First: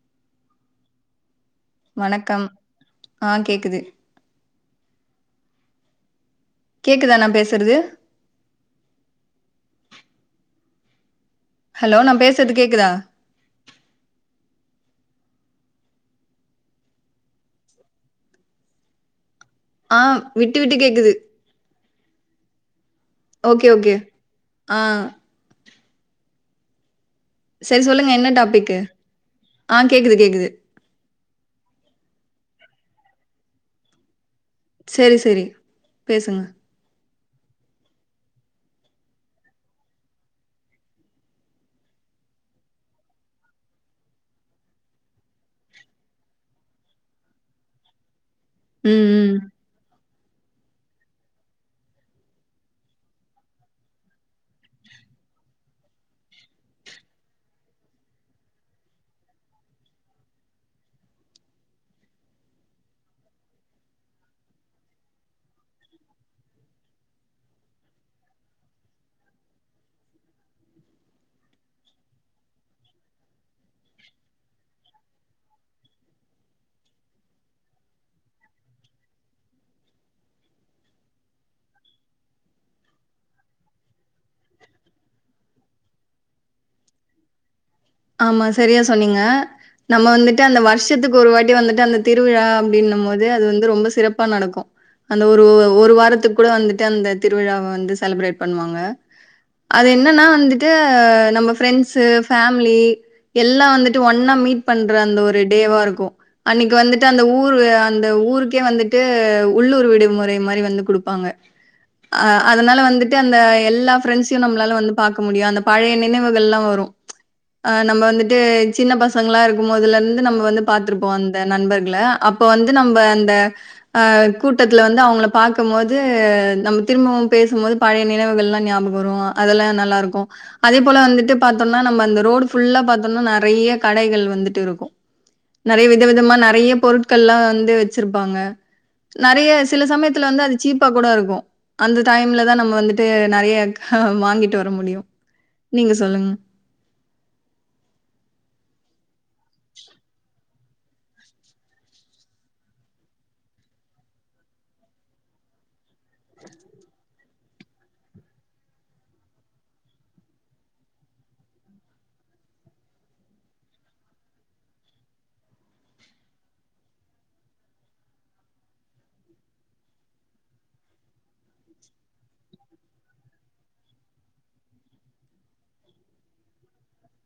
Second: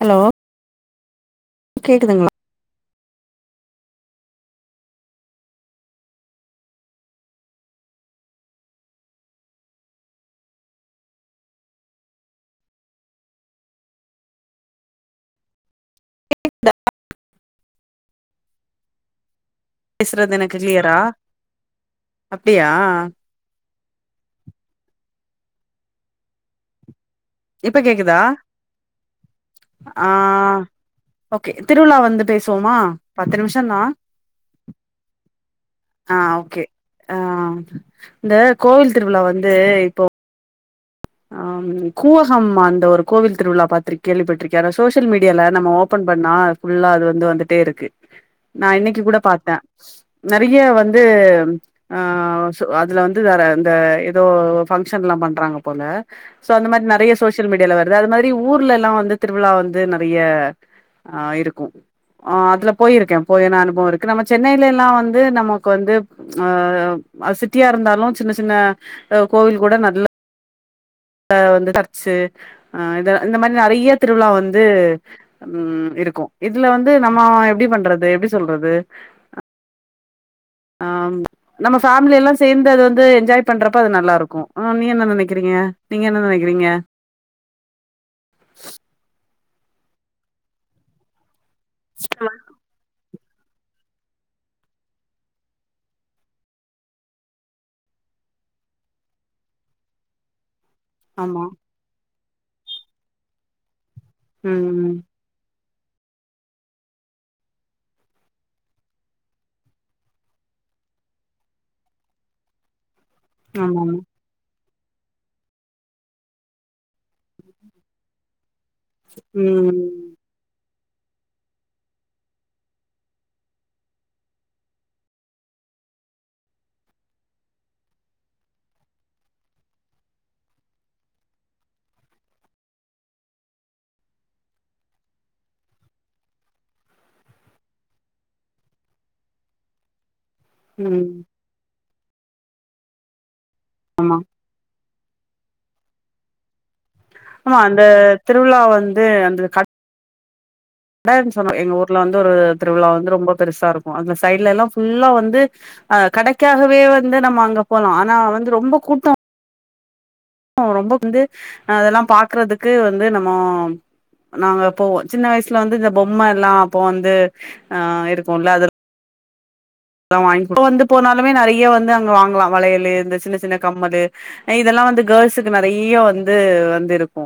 Hello கேக்குதுங்களா வணக்கம் ஆ கேக்குது கேக்குதா நா பேச்றது ஹலோ நா பேச்றது கேக்குதா ஆ பேச்றது எனக்கு விட்டு விட்டு க்ளியரா கேக்குது அப்டியா ஓகே ஓகே ஆ இப்ப சரி சொல்லுங்க கேக்குதா என்ன டாபிக்கு ஆ கேக்குது கேக்குது ஓகே திருவிழா வந்து பேசுவோமா பத்து நிம்ஷந்தா சேரி சேரி ஆ ஓகே ஆ இந்த கோவில் திருவிழா வந்து இப்போ ஆம் கூவகம் அந்த ஒரு கோவில் திருவிழா பாத்ருக் கேள்விப்பட்டிருக்கியா அ சோசியல் மீடியால நம்ம ஓபன் பண்ணா ஃபுல்லா அது வந்து வந்துட்டே இருக்கு நா இன்னைக்கு ம் கூட ம் பாத்த நெறைய வந்து ஆ சோ அதுல வந்து வேற இந்த ஏதோ ஃபங்ஷன்லா பண்றாங்க போல சோ அந்த மாரி நறைய சோசியல் மீடியால வருது அது மாரி ஊர்லல்லா வந்து திருவிழா வந்து நெறைய ஆ இருக்கு ஆ அதுல பொயிருக்கே போயின்ன அனுபவோ இருக்கு நம்ம சென்னைலல்லா வந்து நமக்கு வந்து ஆ சிட்டியா இருந்தாலு சின்ன சின்ன கோவில் கூட நல்ல ல வந்து சர்ச்சு ஆ இத இந்த மாரி நறைய திருவிழா வந்து ம் இருக்கு இதுல வந்து நம்ம எப்டி பண்றது எப்டி சொல்றது ஆம் நம்ம ஃபேம்லில்லா சேந்து அது வந்து என்ஜாய் பண்றப்ப அது நல்லா இருக்கு நீங்க என்ன நெனைக்கிறீங்க நீங்க என்ன நெனைக்கிறீங்க ஆமா சரியா சொன்னீங்க நம்ம வந்துட் டு அந்த வருஷத்துக்கு ஒரு வாட்டி வந்துட்டு அந்த திருவிழா அப்டின்னும்போது அது வந்து ரொம்ப சிறப்பா நடக்கு அந்த ஒரு ஒரு வாரத்துக்கு கூட வந்துட்டு அந்த திருவிழாவ வந்து செலப்ரேட் பண்ணுவாங்க அது என்னன்னா வந்துட் டு ஆமா நம்ம ஃப்ரெண்ட்ஸ்ஸு ஃபேம்லி எல்லா வந்துட்டு ஒண்ணா மீட் பண் ம் அந்த ஒரு டேவா இருக்கு அன்னைக்கு வந்துட்டு அந்த ஊரு அந்த ஊருக்கே வந்துட்டு உள்ளூர் விடுமுறை மாரி வந்து குடுப்பாங்க அ அதனால வந்துட்டு அந்த ஆமா எல்லா ஆமா ஃப்ரெண்ட்ஸையு நம்ளால வந்து பாக்க முடியு அந்த பழைய நினைவுகள் எல்லா வரு ஆ நம்ம வந்துட்டு சின்ன பசங்ளா இருக்கும்போதுல ம் இருந்து நம்ம வந்து பாத்ருப்போ அந்த நண்பர்கள அப்ப வந்து நம்ம அந்த அ கூட்டத்துல வந்து அவங்கள பாக்கும் போது நம்ம திரும்பவு பேசும்போது பழைய நினைவுகள் எல்லா ஞாபகோ வரு அதெல்லா நல்லா இருக்கு அதே போல வந்துட்டு பாத்தோன்னா நம்ம அந்த ரோடு ஃபுல்லா பாத்தோன்னா நெறைய கடைகள் வந்துட்டு இருக்கு நெறைய வித விதமா நெறைய பொருட்கள்லா வந்து வச்சிருப்பாங்க நெறைய சில சமயத்துல வந்து அது சீப்பா கூட ம் இருக்கு அந்த டைம்ல தா நம்ம வந்துட்டு நெறைய ஆமா வாங்கிட்டு வர முடியு நீங்க சொல்லுங்க ஆமா அந்த திருவிழா வந்து அந்த கட் டன் சொன்னோ எங்க ஊர்ல வந்து ஒரு திருவிழா வந்து ரொம்ப பெருசா இருக்கு அதுல சைடு்ல எல்லா ஃபுல்லா வந்து அ கடைக்காகவே வந்து நம்ம அங்க போலா ஆனா வந்து ரொம்ப கூட்டோ ஓ ரொம்ப வந்து அதெல்லா பாக்குறதுக்கு வந்து நம்மோ நாங்க போவோ சின்ன வயசுல வந்து இந்த பொம்மல்லா அப்போ வந்து ஆ இருக்குல்ல அது துலா வாங்கி குடு இப்ப வந்து போனாலுமே நெறைய வந்து அங்க வாங்கலா வளையலு இந்த சின்ன சின்ன கம்மலு இதெல்லா வந்து கேர்ள்ஸுக்கு நெறைய வந்து வந்து இருக்கு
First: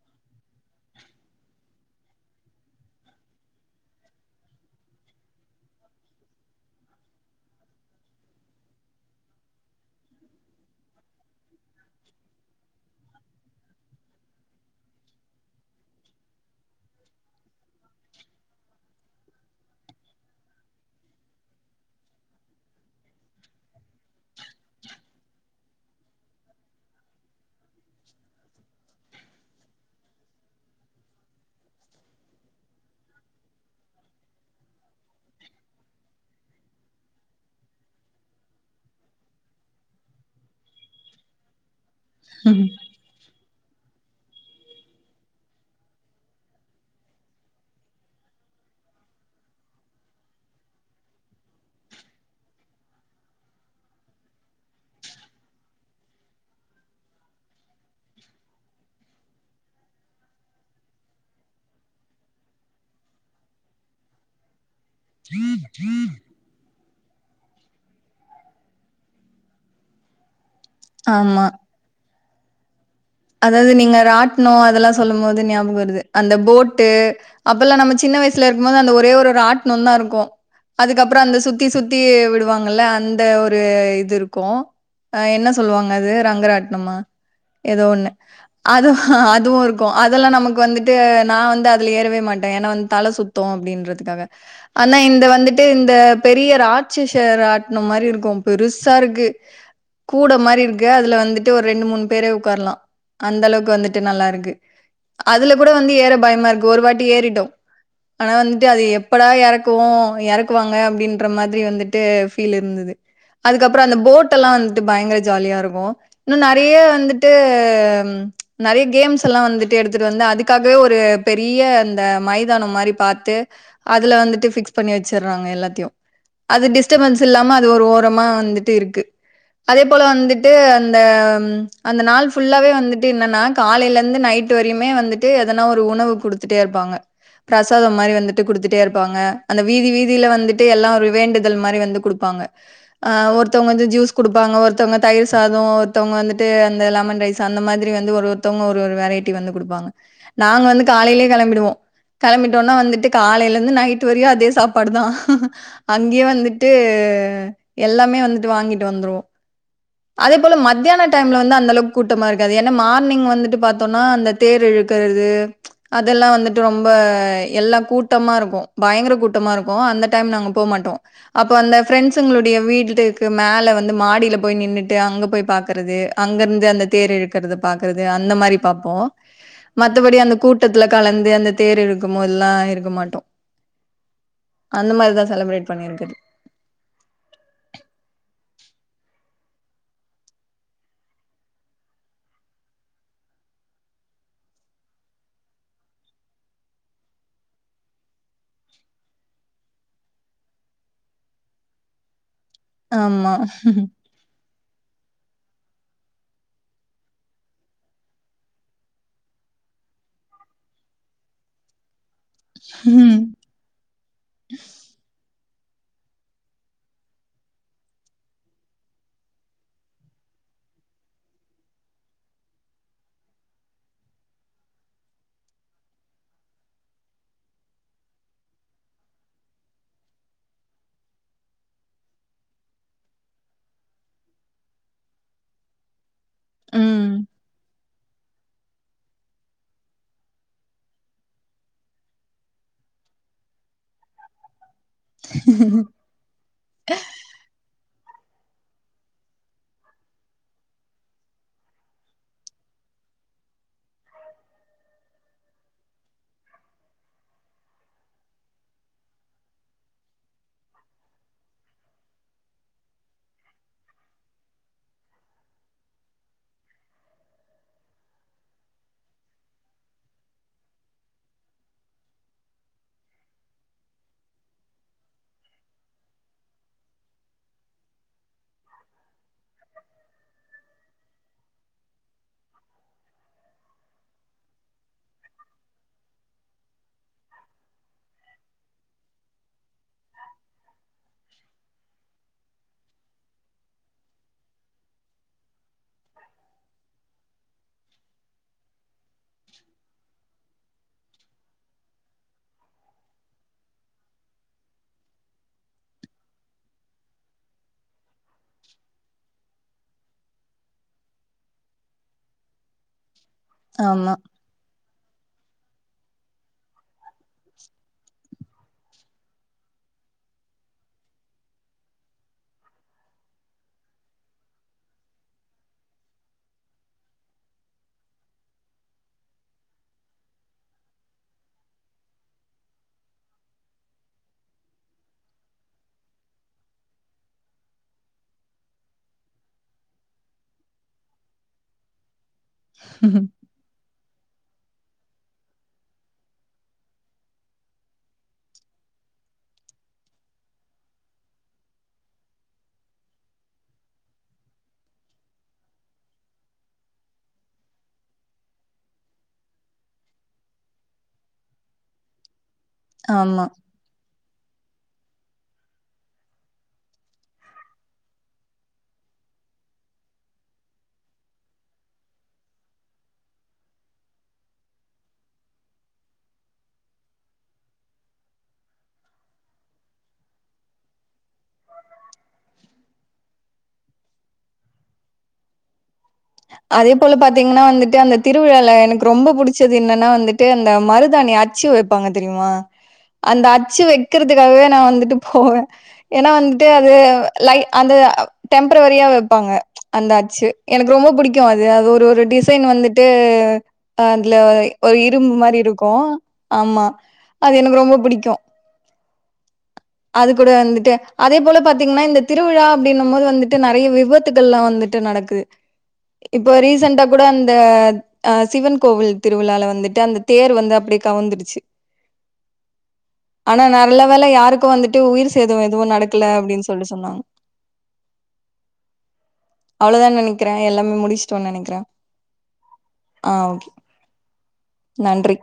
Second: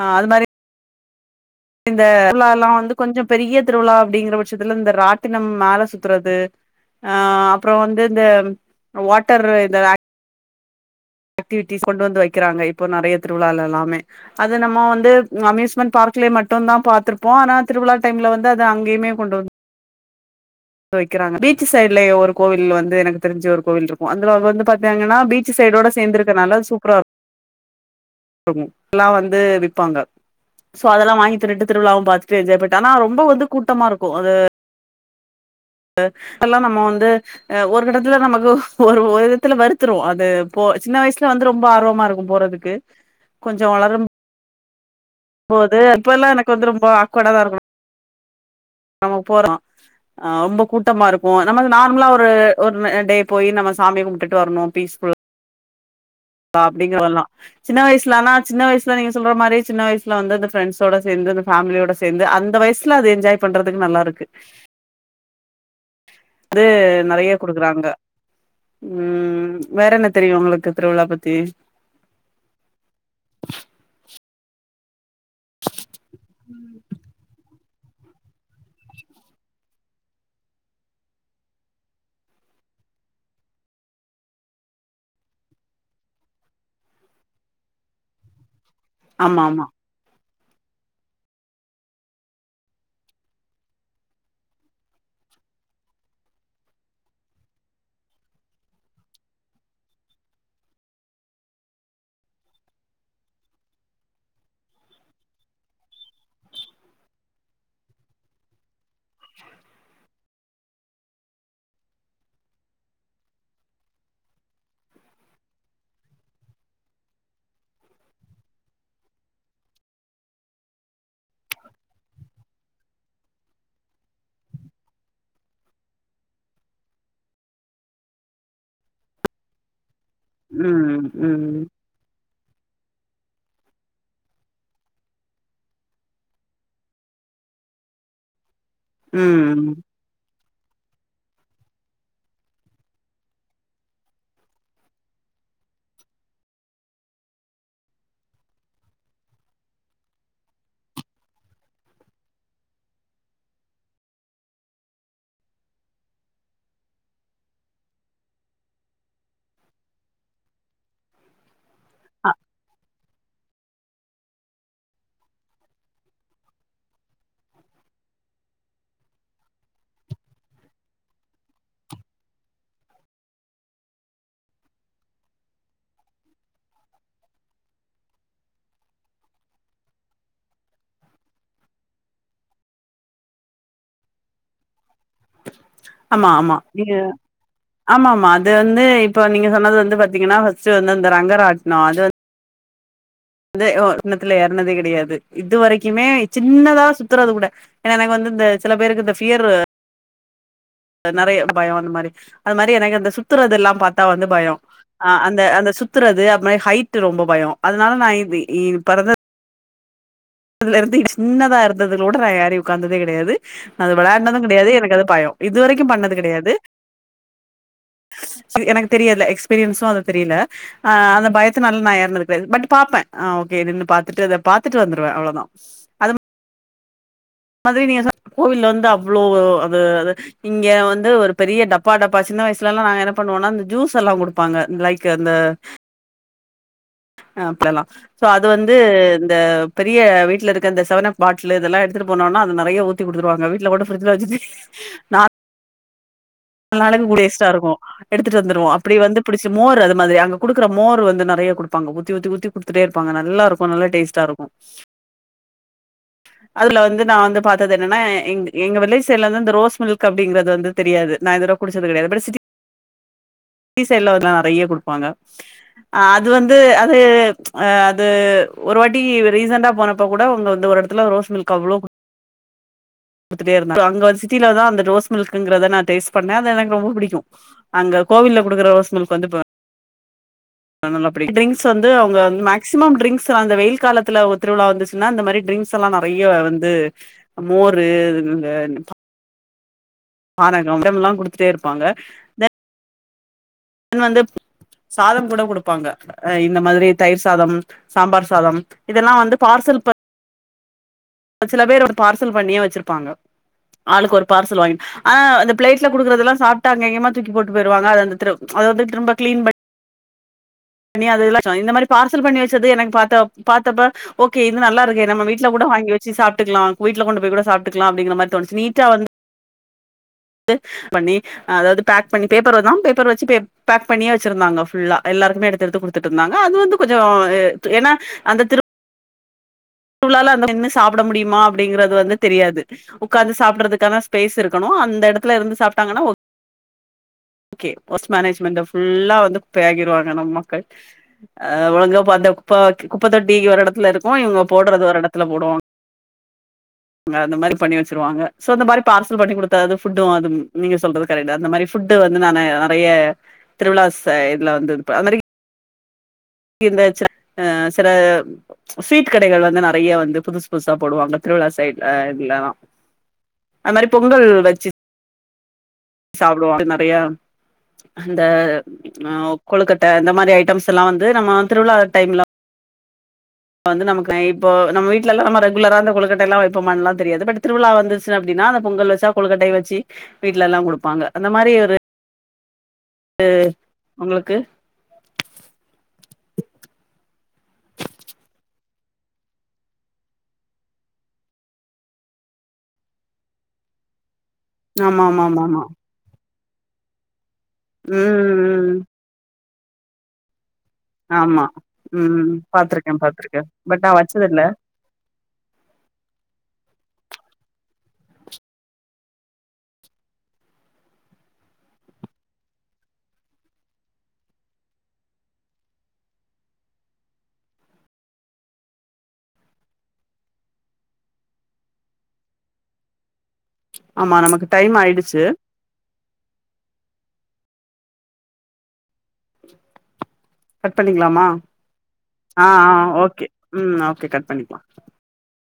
ஆ அது மாரி இந்த திருவிழாலா வந்து கொஞ்சோ பெரிய திருவிழா அப்படிங்கிற பட்சத்துல இந்த ராட்டினம் மேல சுத்துறது ஆ அப்புறோ வந்து இந்த வாட்டர் இந்த ஆக் ஆக்டிவிட்டிஸ் கொண்டு வந்து வைக்கிறாங்க இப்போ நெறைய திருவிழால எல்லாமே அது நம்ம வந்து அம்யூஸ்மெண்ட் பார்க்லே மட்டுந்தா பாத்திருப்போ ஆனா திருவிழா டைம்ல வந்து அது அங்கயுமே கொண்டு வந் வைக்கிறாங்க பீச் சைட்லே ஒரு கோவில் வந்து எனக்கு தெரிஞ்ச ஒரு கோவில் இருக்கு அ வந்து பாத்தாங்கன்னா பீச் சு சைடோட சேர்ந்திருக்கனால சூப்பரா இருக்கு ரக்கு எல்லா வந்து விப்பாங்க சோ அதெல்லா வாங்கி தின்னுட்டு திருவிழாவு பாத்துட்டு என்ஜாய் பண்ட்டு ஆனா ரொம்ப வந்து கூட்டமா இருக்கு அது அ தெல்லா நம்ம வந்து அ ஒரு கட்டத்துல நமக்கு ஒரு ஒரு எடத்துல வறுத்துரு அது போ சின்ன வயசுல வந்து ரொம்ப ஆர்வமா இருக்கு போறதுக்கு கொஞ்சோ வளரும் போது இப்ப எல்லா எனக்கு வந்து ரொம்ப ஆக்வர்டா தா இருக்ணு நம்ம போறோ அ ரொம்ப கூட்டமா இருக்கு நம்ம நார்மலா ஒரு ஒரு டே போய் நம்ம சாமிய கும்டுட்டு வரணு பீஸ் ஃபுல் பா அப்டி இப்பலா சின்ன வயசுலனா சின்ன வயசுல நீங்க சொல்ற மாரி சின்ன வயசல வந்து அந்த ஃப்ரெண்டஸோட சேந்து அந்த ஃபேமிலியோட சேந்து அந்த வயசுல அது என்ஜாய் பண்றதுக்கு நல்லா இருக்கு கழ்ழ் வந்து நெறைய குடுக்குறாங்க ம் வேற என்ன தெரியு உங்களுக்கு திருவிழா பத்தி ஆமா அதாவது நீங்க ராட்னோ அதெல்லா சொல்லும் போது ஞாபகோ வருது அந்த போட்டு அப்பெல்லா நம்ம சின்ன வயசுல இருக்கும்போது அந்த ஒரே ஒரு ராட்னந்தா இருக்கு அதுக்கப்றோ அந்த சுத்தி சுத்தி விடுவாங்கள்ள அந்த ஒரு இது இருக்கு அ என்ன சொல்வாங்க அது ரங்கராட்னமா ஏதோ ஒன்னு அது ஆமா அதுவு ஆமா இருக் கு அதெல்லா நமக்கு வந்துட்டு நா வந்து அதுல ஏறவே மாட்டே ஏனா வந்து தலை சுத்து அப்டின்றதுக்காக ஆனா இந்த வந்துட்டு இந்த பெரிய ராட்சச ராட்னம் மாரி இருக்கும் பெருசா இருக்கு கூட மாரி இருக்கு அதுல வந்துட்டு ஒரு ரெண்டு மூணு பேரு உக்காரலா அந்த அளவுக்கு வந்துட்டு நல்லா இருக்கு அதுல கூட வந்து ஏற பயமா இருக்கு ஒரு வாட்டி ஏறிட்டோம் ஆனா வந்துட்டு அது எப்படா எறக்குவோ எறக்குவாங்க அப்டின்ற மாதிரி வந்துட்டு ஃபீல் இருந்தது அதுக்கப்றோ அந்த போட் எல்லா வந்ட்டு பயங்கர ஜாலியா இருக்கு இன்னு நெறைய வந்துட்டு ம் நெறய கேம்ஸ் எல்லா வந்துட்டு எடுத்துட்டு வந்து அதுக்காகவே ஒரு பெரிய அந்த மைதானம் மாரி பாத்து அதுல வந்துட்டு பிக்ஸ் பண்ணி வச்சுறாங்க எல்லாத்தையு அது டிஸ்டர்பன்ஸ் இல்லாம அது ஒரு ஓரமா வந்துட்டு இருக்கு அதே போல வந்து டு அந்த ம் ம் அந்த நாள் புல்லாவே வந்துட் ட்டு என்னன்னா காலையில இருந்து நைட்டு வரையுமே வந்துட்டு எதனா ஒரு உணவு குடுத்துட்டே இருப்பாங்க பிரசாதோ வந்துட்டு குடுத்துடே இருப்பாங்க அந்த ம் வீதி வீதி தில வந்துட்டு எல்லா ஒரு வேண்டுதல் மாரி வந்து குடுப்பாங்க அ ஒருத்தவங்க வந்து ஜூஸ் குடுப்பாங்க ஒருத்தவங்க தயிர் சாதோ ஒருத்தவங்க வந்துட்டு அந்த லெமன் ரைஸ் அந்த மாதிர் ரி வந்து ஒரு ஒருத்தவங்க ஒரு ஒரு வெரைட்டி வந்து குடுப்பாங்க நாங்க வந்து காலையிலயே கெளம்பிடுவோ கெளம்பிட்டோன்னா வந்துட்டு காலையில இருந்து நைட் வரையு அதே சாப்பாடு தா அங்கேயே வந்துட்டு எல்லாமே வந்துட்டு வாங்கிட்டு வந்துருவோ அதே போல மத்தியான டைம்ல வந்து அந்த அளவுக் கூட்டமா இருக்காது ஏ மார்னிங் வந்துட்டு பாத்தோம்னா அந்த தேர் இழுக்கறது அதெல்லா வந்துட்டு ரொம்ப எல்லா கூட்டமா இருக்கு பயங்கர கூட்டமா இருக்கு அந்த டைம் நாங்க போமாட்டோ அப்ப அந்த பிரெண்ட்ஸுங்களுடைய வீட்டுட்டுக்கு மேல வந்து மாடியில போய் நின்னுட்டு அங்க போய் பாக்குறது அங்க இருந்து அந்த தேர் எழுக்குறது பாக்குறது அந்த மாரி பாபப்போ மத்தபடி அந்த கூட்டத்துல கலந்து அந்த தேர் இழுக்கு போதெல்லா இருக்க மாட்டோ அந்த மாரிதா செலப்ரேட் அம்மா அம்மா நீங்க ஆமா ஆமா அது வந்து இப்ப நீங்க சொன்னது வந்து பாத்தீங்கின்னா பர்ஸ்ட்ட் வந்து இந்த ரங்கரட்னோ அது வ அதே ஒ இன்னத்துல ஏறனதே கெடையாது இது வரைக்குமே சின்னதா சுத்துறது கூட ஏன்னா எனக்கு வந்து இந்த சில பேருக்கு இந்த ப்பியர் அது நெறய பயோ அந்மாரி அது மாரி எனக்கு இந்த ஆமா. சுத்துறதுல்லா பாத்தா வந்து பயோ ஆ அந்த அந்த சுத்துறது அது மாரி ஹைட் ரொம்ப பயோ அதனால நா இ பெறந்த அதுல இருந்து இ சின்னதா இருந்ததுலோட ஏறி உக்காந்ததே ம். கெடையாது அது விளயானது கெடையாது எனக்கு அது பயோ இதுவரைக்கு பண்ணது கெடையாது எனக்கு தெரியல எக்ஸ்பீரியன்ஸ் அது தெரியல ஆ அந்த பயத்துனால ஏறினது கெடையாது பட் பாப்பே ஓகே நின்னு பாத்துட்டு பாத்துட்டு வந்தே அவ் அவ்ளோதா மாதிரி நீங்க சொன் கோவில்ல வந்து அவ்ளோ அது அது இங்க வந்து ஒரு பெரிய டப்பா டப்பா சின்ன வயசுலல்லா நாங்க என்ன பண்ணுவோனா ஜூஸ் எல்லா குடுப் ப்பாங்க லைக் அந்த ம். அப்ல்லேல்லா சோ அது வந்து இந்த பெரிய வீட்லருக்க இந்த செவனப் பாட்டல இதெல்லா எடுத்துட்டு போனோனா அது நெறைய ஊ ஊத்தி குடுத்துடுவாங்க வீட்ல கூட ஃப்ரிட்ஜில்ல வச்சு நா [inaudible] அன்னால கூடே டேஸ்டாருக்கு எடுத்துட்டு வந்துருவோ அப்புடி வந்து புடுச் மோரு அது மாரி அங்க குடுக்குற மோரு வந்து நெறய குடுப்பாங்க ஊத்தி ஊத்தி ஊத்தி குடுத்துட்டே இருப்பாங்க நல்லா இருக்கு நல்லா டேஸ்ட்டா இருக்கு அதுல வந்து நா வந்து பாத்தது என்னன்னா எ எங்க வெள்ளேஸ் சைட் லவந்து ரோஸ் மில்க் அப்டிங்கது வந்து தெரியாது நா இந்த தடோ குடுச்சது கெடையாது அப்றோ சிட்டி சைட்லா வந்து நெறய குடுப்பாங்க அ அது வந்து அது அ அது ஒரு வாட்டி ரீசண்டா போனப்ப கூட அவுங்க வந்து ஒரு தில்லி ஒரு ரோஸ் மில்க் அவ்ளோ கு டுத்தே இருந்தா அங்க வந்து சிட்டிலதா அந்த ரோஸ் மில்க்ங்குறத நா டேஸ்ட் பண்ணே அது என ரொம்ப புடிக்கு அங்க கோவில்ல குடுக்குற ரோஸ் மில்க் இப்ப வந்து இப்போ டிரிங்ஸ் வந்து அவுங்க வ மேக்ஸிமம் டிரிங்ஸ் வந்து வெயில் காலத்துல அவுங்க திருவிழா வந்துச் இன்னு அந்த மாரி ட்ரிங்க்ஸலா நறைய வந்து மோரு இதுன் இது இந்த ன் பானகம் அன்டைமுல்லா குடுத்துட்டே இருப்பாங்க இன் வந்து சாதம் கூட குடுப்பாங்க அ இந்த மாதிரி தயிர் சாதம் சாம்பார் சாதம் இதெல்லா வந்து பார்சல் ப சில பேர் வந்து பார்சல் பண்ணியே வச்சிருப்பாங்க ஆளுக்கு ஒரு பார்சல் வாங்கி ஆ அந்த பிளேட்ல குடுக்குறதெல்லா சாப்ட்டு அங்கெங்யுமா தூக்கி போட்டு போய்ருவாங்க அத அந் எட்த்துரு அத வந்து திரும்ப கிளீன் ப ண்ணி அத இதுல வச்சோ இந்த மாரி பார்சல் பண்ணி வச்சது எனக்கு பாத்த பா்த்தப்ப ஆமா. ஓ கே இது நல்லா இருக்கே நம்ம வீட்ல கூட வாங்கி வச்சு சாப்ட்டுக்குலா வீட்ல கொண்டு போய் கூட சாப்ட்டுக்குலா அபடிங்கிற மாரி தோணுச்சு நீட்டா வந் து பண்ணி அதாவ்து பேக் பண்ணி பேப்பர்லதா பேப்பர் வச்சு பே பேக் பண்ணியே வச்சிருந்தாங்க ஃபுல்லா எல்லாருக்குமே எடுத்து எடுத்து குடுத்துட்டிர்ந்தாங்க அது வந்து கொஞ்சோ ஏ து ஏனா அந்த திரு வுழால அந்த நின்னு சாப்புட முடியுமா அப்டிங்கிறது வந்து தெரியாது உக்காந்து சாப்டுறதுக்கான ஸ்பேஸ் இருக்கணு அந்த எடத்துல இருந்து சாப்ட்டாங்கனா ஓ கே போஸ்ட் மேனேஜ்மெண்ட ஃபுல்லா வந்து குப்பாயாக்கிருவாங்க நம்மக்கள் ஆ ஒழுங்கா இப்ப அந்த குப்ப குப்ப தொட்டி ஒரு எடத்துல இருக்கு இவுங்க போடுறது ஒரு எடத்துல போடுவாங் இங்க அந்த மாதிரி பண்ணி வச்சிருவாங்க சோ அந்த மாரி பார்சல் பண்ணி குடுத்தாது ஃபுட்டு அதும் நீங்க சொல்றதுக் கரெக்ட்டு அந்த மாரி ஃபுட்டு வந்து நானு நெறைய திருவிழாஸ் சை இதுல வந்து பா அது மாரி இந்த அச்சுலா அ சில ஸ்வீட் கடைகள் வந்து நெறையா வந்து புதுசு புதுசா போடுவாங்க திருவிழா சைட்ல இதுலலா ஆமா அது மாரி பொங்கல் வச்சு சாப்டுவான்ட்டு நெறையா அந்த அ கொழுக்கட்ட அந்த மாரி ஐட்டம்ஸுல்லா வந்து நம்ம திருவிழா டைம்லா வந்து நமக்கு இப்போ நம் வீட்லலா நம்ம ரெகுலரா அந்த கொழுக்கட்டல்லா வைப்போமான்லா தெரியாது திருவிழா வந்துச்சு அப்டினா அந்த பொங்கல் வஸ் ட்டா கொழுக்கட்டை வச்சு வீட்லலா குடுப்பாங்க அந்த மாரி ஒரு து உங்ளுக்கு அதே போல பாத்தீங்கனா வந்துட்டு அந்த திருவிழால எனக்கு ரொம்ப புடிச்சது என்னனா வந்துட்டு அந்த மருதாணி அ ச்சு வைப்பாங்க தெரியுமா அந்த அச்சு வை க்கிறதுக்காகவே நான் வந்துட்டு போவ ஆமாமாமாமா ஏனா வந்துட்டு அது லை அந்த ம் ம் டெம்ப்ரவரியா வைப்பாங்க அந்த அச்சு எனக்கு ரொம்ப புடிக் கு ஆமா அது அது ஒரு ஒரு ம் டிசைன் பாத்துருக்கே வந்துட்டு பாத்துருக்கே பட் நா அதுல வச்சதில்ல ஒரு இரும்பு மாரி இருக்கு ஆமா அது எனக்கு ரொம்ப பிடிக்கு அது கூட வந்துட்டு அதே போல பாத்தீங்னா இந்த திருவிழா அப்டின்னுமோது வந்துட்டு நெறைய விபத்துகள்லா வந்துட்டு நடக் கு இப்போ ரீசன்ட்டா கூட அந்த ஆ சிவன் கோவில் திருவிழால வந்துட்டு அந்த தேர் வந்து அப்டியே கவுந்துடுச்சு ஆனா நல்ல ஆமா வேல நமக்கு யாருக்கு டைம் வந்துட்டு ஆயிடுச்சு உயிர் சேதோ எதுவு நடக்குல அப்டின் சொல்லி சொன்னாங் அவுளோதான் நெனைக்கிற கட் எல்லாமே பண்ணிக்கலாமா முடிஸ்டோன் நெனைக்ற ஆ ஆ ஓகே ம் ஓகே கட் பண்ணிக்லா நன்றி